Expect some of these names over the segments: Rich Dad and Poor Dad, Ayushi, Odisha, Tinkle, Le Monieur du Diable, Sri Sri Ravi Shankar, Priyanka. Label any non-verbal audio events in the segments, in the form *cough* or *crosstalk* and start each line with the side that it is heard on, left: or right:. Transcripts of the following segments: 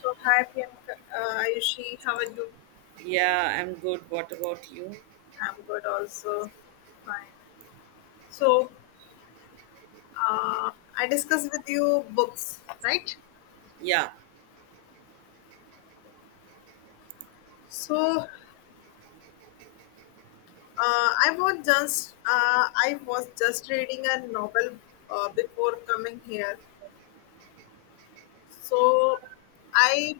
left: So hi Priyanka, Ayushi, how are you?
right: Yeah, I'm good. What about you?
left: I'm good also. Fine. So uh, I discussed with you books, right?
right: Yeah,
left: So I was just reading a novel before coming here. So I,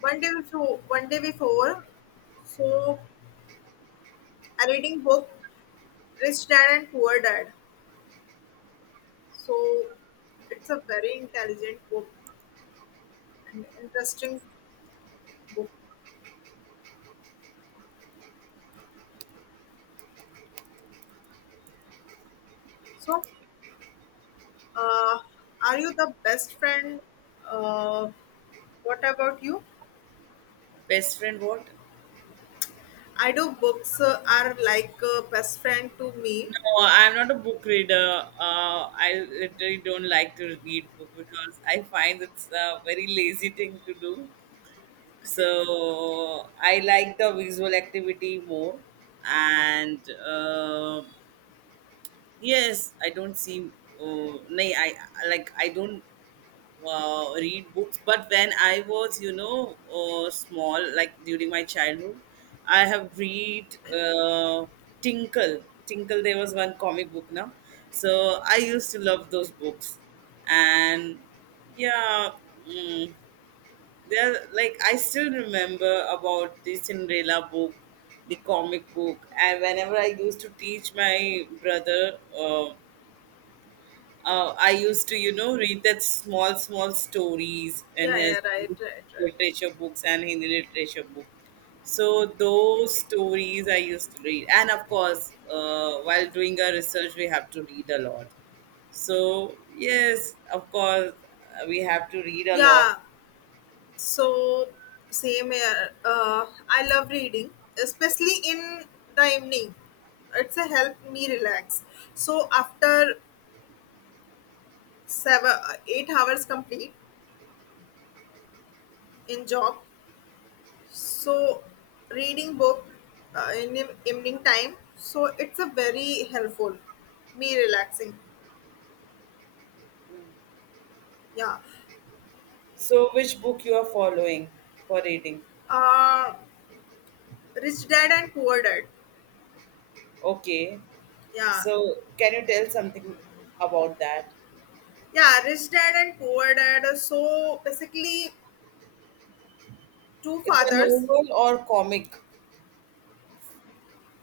left: one day before, so I reading book Rich Dad and Poor Dad. So it's a very intelligent book and interesting book. So uh, are you the best friend, uh, what about you?
right: best friend. What?
left: I do books are like best friend to me.
right: No, I'm not a book reader. I literally don't like to read book because I find it's a very lazy thing to do.
left: Okay.
right: So I like the visual activity more, and yes, I don't see. Nay, like I don't read books, but when I was small, like during my childhood I have read, uh, Tinkle. Tinkle, there was one comic book now, so I used to love those books. And yeah, mm, they're like, I still remember about the Cinderella book, the comic book. And whenever I used to teach my brother, I used to, read that small, small stories in
left: Yeah, yeah,
right: his
left: right, right, right.
right: literature books and Hindi literature book. So those stories I used to read, and of course, while doing our research, we have to read a lot. So yes, of course, we have to read a lot.
left: Yeah, so same here, I love reading, especially in the evening. It's a help me relax. So after 7-8 hours complete in job, so reading book in the evening time, so it's a very helpful me relaxing. Yeah.
right: So which book you are following for reading?
left: uh Rich dad and poor dad.
right: Okay.
left: Yeah,
right: So can you tell something about that?
left: yeah, rich dad and poor dad are so basically two
right: It's a
left: fathers.
right: novel or comic?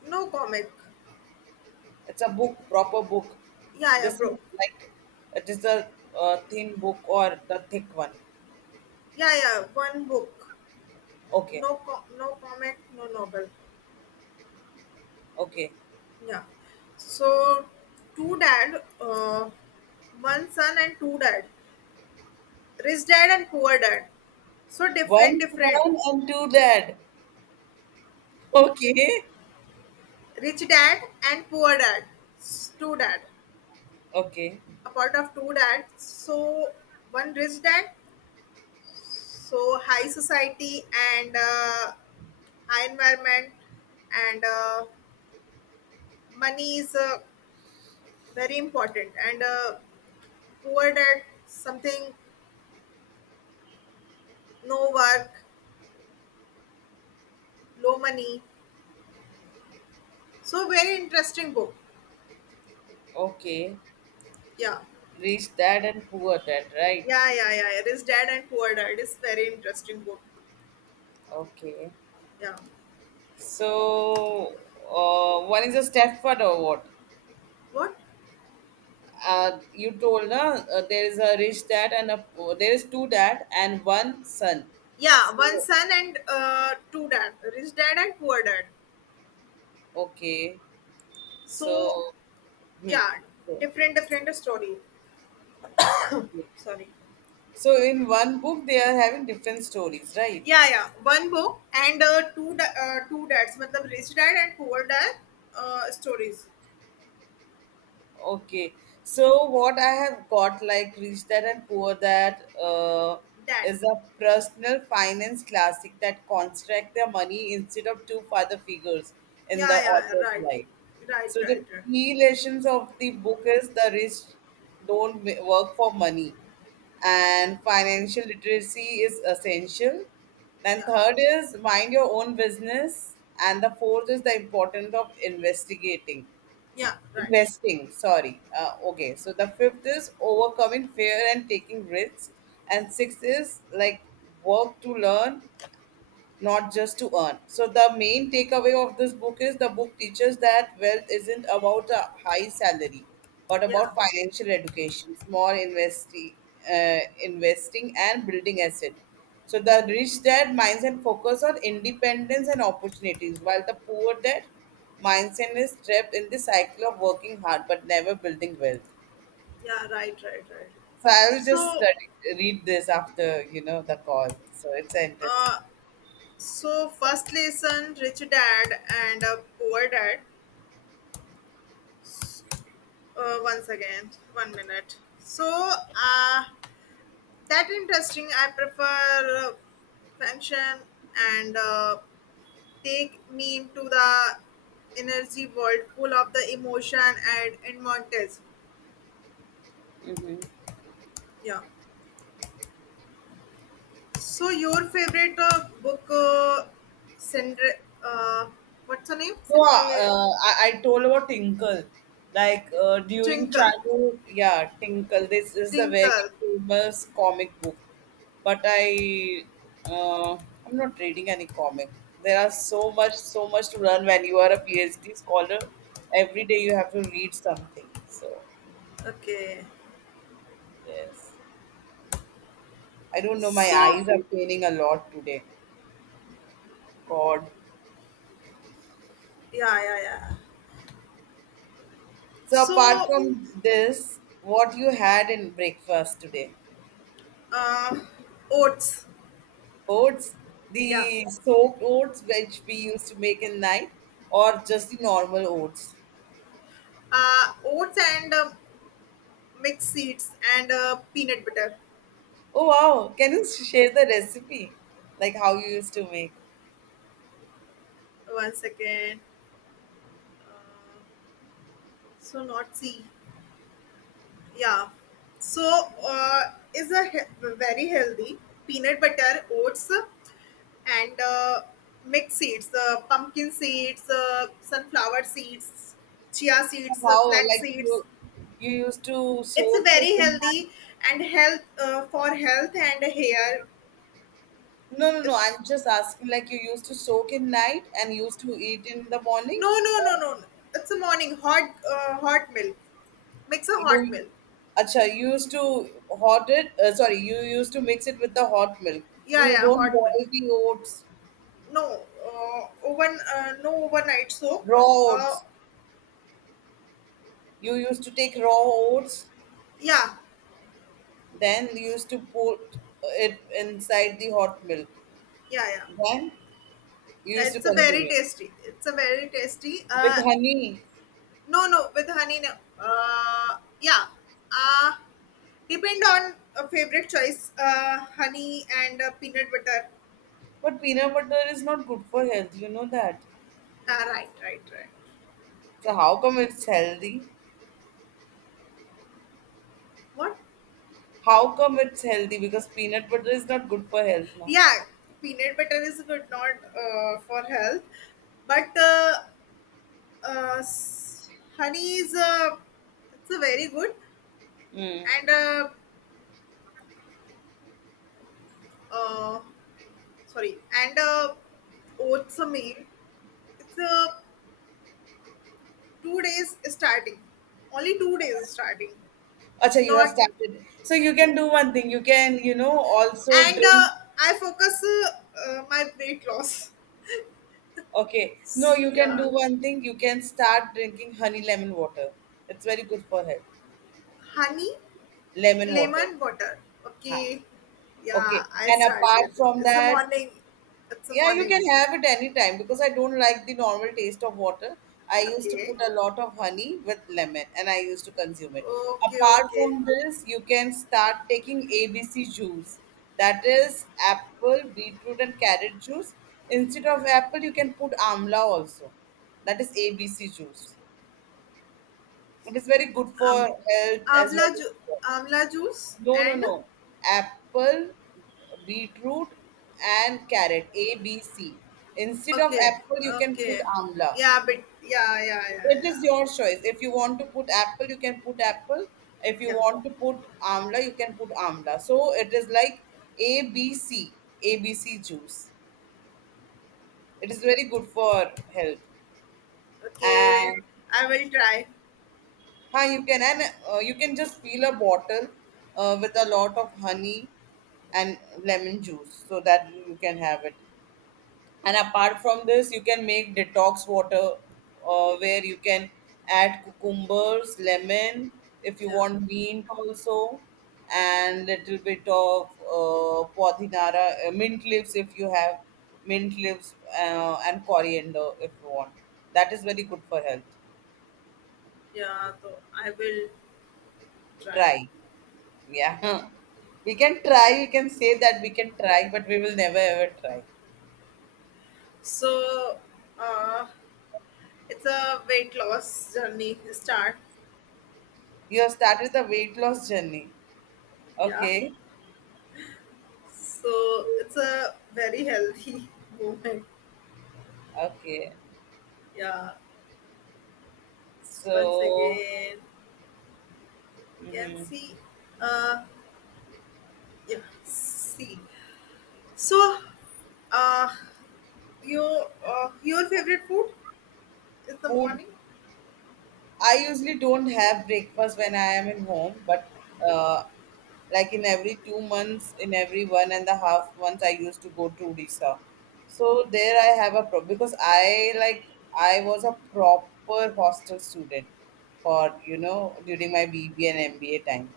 left: No comic.
right: It's a book, proper book.
left: Yeah, yeah,
right: This
left: bro.
right: looks like, it is a thin book or the thick one.
left: Yeah, yeah, one book.
right: Okay,
left: No, no comic, no novel.
right: okay.
left: Yeah. So two dad, one son and two dad, Rich Dad and Poor Dad. So
right: One
left: different, different.
right: son and two dad. *laughs* Okay,
left: Rich Dad and Poor Dad. Two Dad.
right: okay,
left: A part of two dads. So one rich dad, so high society and high environment, and money is very important. And poor dad, something no work, low money. So very interesting book.
right: okay.
left: Yeah.
right: Rich dad and poor dad, right?
left: Yeah, yeah, yeah, yeah. Rich Dad and Poor Dad is very interesting book.
right: Okay.
left: Yeah.
right: So one is a Stepford what?
left: What?
right: You told na, there is a rich dad and there is two dad and one son.
left: Yeah, one
right: So
left: son and two dad, rich dad and poor dad.
right: okay,
left: So,
right: so. Hmm.
left: yeah,
right: So,
left: different different story.
right: yeah.
left: Sorry.
right: So in one book they are having different stories, right?
left: Yeah, yeah, one book and two dads, मतलब rich dad and poor dad stories.
right: Okay. So what I have got, like, Rich Dad and Poor Dad
left: Dad.
right: is a personal finance classic that construct their money instead of two father figures in the
left: Yeah, yeah, yeah,
right: author's
left: right,
right: life.
left: right,
right: So the
left: right, right.
right: key lessons of the book is, the rich don't work for money, and financial literacy is essential. Then
left: Yeah,
right: third is mind your own business, and the fourth is the importance of investigating.
left: yeah, right.
right: Investing, sorry. Okay, so the fifth is overcoming fear and taking risks, and sixth is like work to learn, not just to earn. So the main takeaway of this book is, the book teaches that wealth isn't about a high salary, but
left: Yeah,
right: about financial education, small investing, and building asset. So the rich dad mindset focus on independence and opportunities, while the poor dad mindset is trapped in the cycle of working hard but never building wealth.
left: yeah, right, right, right.
right: So I will just
left: So,
right: study, read this after the call. So it's an interesting.
left: uh, so first lesson, rich dad and poor dad. Once again, one minute. So uh, that interesting I prefer function, and take me into the energy world full of the emotion and advantage.
right: Mm-hmm.
left: Yeah. So your favorite book Sindri- uh what's her name?
right: No,
left: Sindri?
right: I told about Tinkle. Like during
left: Tinkle.
right: childhood, yeah, Tinkle. This is a very
left: Tinkle.
right: famous comic book, but I'm not reading any comic. There are so much, so much to learn when you are a PhD scholar. Every day you have to read something. So,
left: Okay.
right: yes, I don't know. My
left: So
right: eyes are paining a lot today. God.
left: yeah, yeah, yeah.
right: So apart
left: So
right: from this, what you had in breakfast today?
left: uh, oats.
right: Oats,
left: Yeah.
right: the soaked oats which we used to make in night, or just the normal oats?
left: Oats and mixed seeds and peanut butter.
right: Oh wow! Can you share the recipe, like how you used to make?
left: One second. Uh, so not see. Yeah. So is a very healthy peanut butter, oats, and mixed seeds, pumpkin seeds, sunflower seeds, chia seeds,
right: Wow!
left: flax
right: Like
left: seeds.
right: you used to
left: It's a
right: soak it
left: very
right: in night?
left: healthy and health, for health and hair.
right: No, no, no.
left: It's
right: I'm just asking. Like, you used to soak in night and used to eat in the morning?
left: no, no, no, no, no. It's a morning hot, hot milk. Mix a hot
right: You,
left: milk.
right: acha, you used to hot it. Sorry, you used to mix it with the hot milk.
left: Yeah,
right: You
left: yeah,
right: don't
left: hot milk.
right: boil the oats,
left: No, oven, no overnight soak.
right: raw
left: Uh,
right: oats. You used to take raw oats,
left: yeah,
right: then you used to put it inside the hot milk.
left: yeah, yeah.
right: Then you
left: Yeah,
right: used to
left: it's a
right: consume
left: very
right: it
left: tasty. It's a very tasty.
right: with honey.
left: No, no, with honey. No. Yeah. Uh, depend on a favorite choice. Honey and peanut butter.
right: But peanut butter is not good for health, you know that.
left: Right, right, right.
right: So how come it's healthy?
left: What?
right: How come it's healthy? Because peanut butter is not good for health now.
left: Yeah, peanut butter is good not for health, but uh, s- honey is it's a very good,
right: Mm.
left: and uh, sorry, and oats a meal, it's 2 days starting, only 2 days starting,
right: Acha, you have
left: not,
right: started. So you can do one thing. You can, also
left: and
right: drink.
left: I focus my weight loss.
right: Okay. No, you can do
left: Yeah,
right: one thing. You can start drinking honey lemon water. It's very good for health.
left: honey.
right: Lemon water.
left: Lemon water.
right: Huh.
left: Okay. Yeah,
right: Okay.
left: I
right: And
left: start
right: apart
left: with
right: from
left: it's a
right: that,
left: morning. It's a
right: yeah, you can
left: morning.
right: have it anytime because I don't like the normal taste of water. I used to
left: Okay.
right: put a lot of honey with lemon and I used to consume it.
left: Okay,
right: Apart
left: okay.
right: from this, you can start taking ABC juice. That is apple, beetroot, and carrot juice. Instead of apple, you can put amla also. That is ABC juice. It is very good for
left: Um
right: health as
left: Amla
right: well.
left: amla juice
right: No, no,
left: and
right: no. Apple, beetroot, and carrot. A, B, C. Instead of
left: okay.
right: apple, you can put
left: Okay.
right: amla.
left: Yeah, but yeah, yeah, yeah,
right: It
left: yeah.
right: is your choice. If you want to put apple, you can put apple. If you
left: Yeah.
right: want to put amla, you can put amla. So it is like ABC. ABC juice. It is very good for health.
left: Okay.
right: And
left: I will try.
right: hi, you can just fill a bottle with a lot of honey and lemon juice so that you can have it. And apart from this, you can make detox water where you can add cucumbers, lemon, if you
left: Yeah.
right: want mint also, and little bit of podhinara, mint leaves, if you have mint leaves, and coriander if you want. That is very good for health.
left: Yeah, so I will try.
right: Try. Yeah. *laughs* We can try, we can say that we can try, but we will never ever try.
left: So uh it's a weight loss journey start.
right: You have started the weight loss journey.
left: Yeah.
right: Okay.
left: So it's a very healthy *laughs* movement.
right: Okay.
left: Yeah. Once
right: So,
left: again, can
right: mhm.
left: see. Uh, yeah. See. So, uh, your favorite food is the
right: Food,
left: morning.
right: I usually don't have breakfast when I am in home, but uh, like in every 2 months, in every 1.5 months, I used to go to Odisha. So there I have a problem, because I like, I was a proper hostel student for during my BB and MBA time.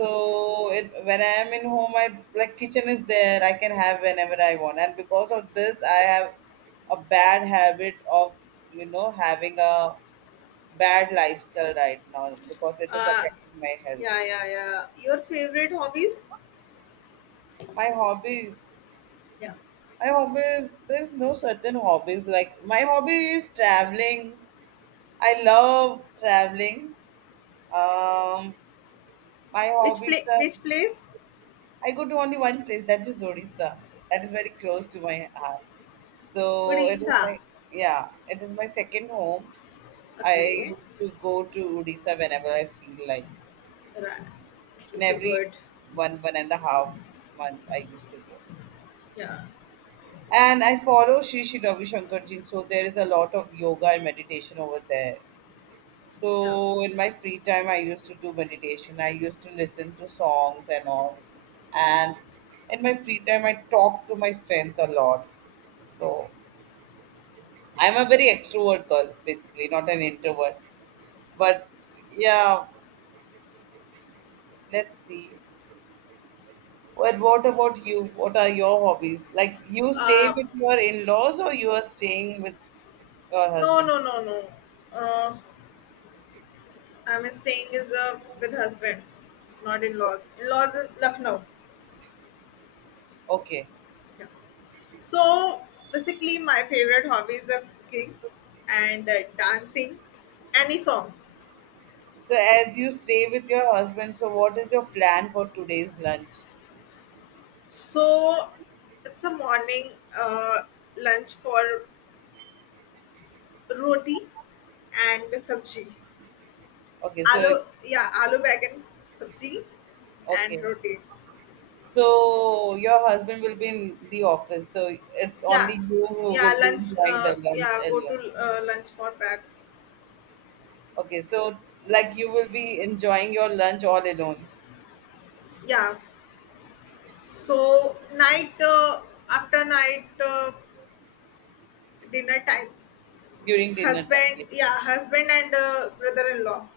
left: Okay.
right: it, when I am in home, I like, kitchen is there. I can have whenever I want, and because of this, I have a bad habit of having a bad lifestyle right now, because it is
left: Uh,
right: affecting my health.
left: yeah, yeah, yeah. Your favorite hobbies?
right: My hobbies,
left: Yeah.
right: my hobbies, there's no certain hobbies. Like, my hobby is traveling. I love traveling. Um, my
left: Which
right: hobbies
left: play?
right: are,
left: Which place?
right: I go to only one place, that is Odisha. That is very close to my heart. So it is
left: Odisha.
right: my, yeah, it is my second home. I
left: Okay.
right: used to go to Odisha whenever I feel like.
left: Right.
right: In
left: So
right: every
left: good.
right: 1.5 month I used to go.
left: Yeah.
right: And I follow Sri Sri Ravi Shankar ji, so there is a lot of yoga and meditation over there.
left: Yeah.
right: So in my free time, I used to do meditation. I used to listen to songs and all. And in my free time, I talk to my friends a lot. So I'm a very extrovert girl, basically, not an introvert. But yeah, let's see. Well, what about you? What are your hobbies? Like, you stay
left: Uh,
right: with your in-laws or you are staying with your
left: no,
right: husband?
left: no, no, no. Uh, I'm staying is with husband, not in laws. In laws is Lucknow.
right: Okay.
left: Yeah. So basically, my favorite hobby is cooking and dancing, any songs.
right: So, as you stay with your husband, so what is your plan for today's lunch?
left: So it's a morning uh, lunch for roti and sabji.
right: Okay, so.
left: Aloo, yeah, aloo bacon sabji
right: Okay,
left: and roti.
right: so your husband will be in the office, so it's only
left: Yeah,
right: you who
left: yeah,
right: will be
left: lunch.
right: enjoying the lunch
left: Yeah, go to
right: alone.
left: lunch for pack.
right: Okay, so like, you will be enjoying your lunch all alone,
left: Yeah, so
right: yeah,
left: night after night dinner time,
right: during dinner time.
left: husband,
right: Yeah.
left: yeah, husband and brother-in-law,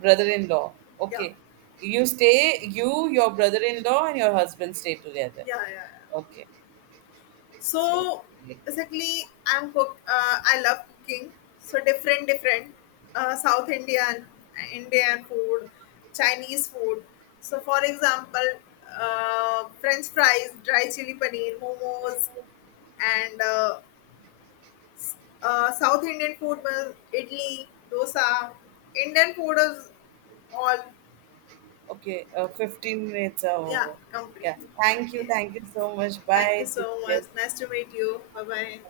right: Brother-in-law,
left: yeah,
right: okay, you stay, you, your brother-in-law, and your husband stay together.
left: yeah, yeah, yeah.
right: Okay, so.
left: So basically, I'm cook. I love cooking. So different, different, South Indian, Indian food, Chinese food. So for example, French fries, dry chili paneer, momos, and South Indian food was idli, dosa. Indian food is all,
right: Okay, 15 minutes are
left: yeah,
right: over.
left: complete.
right: Yeah, thank you.
left: Okay.
right: Thank you so much.
left: Thank you
right: Bye.
left: so
right: Take
left: much.
right: care.
left: Nice to meet you. Bye bye.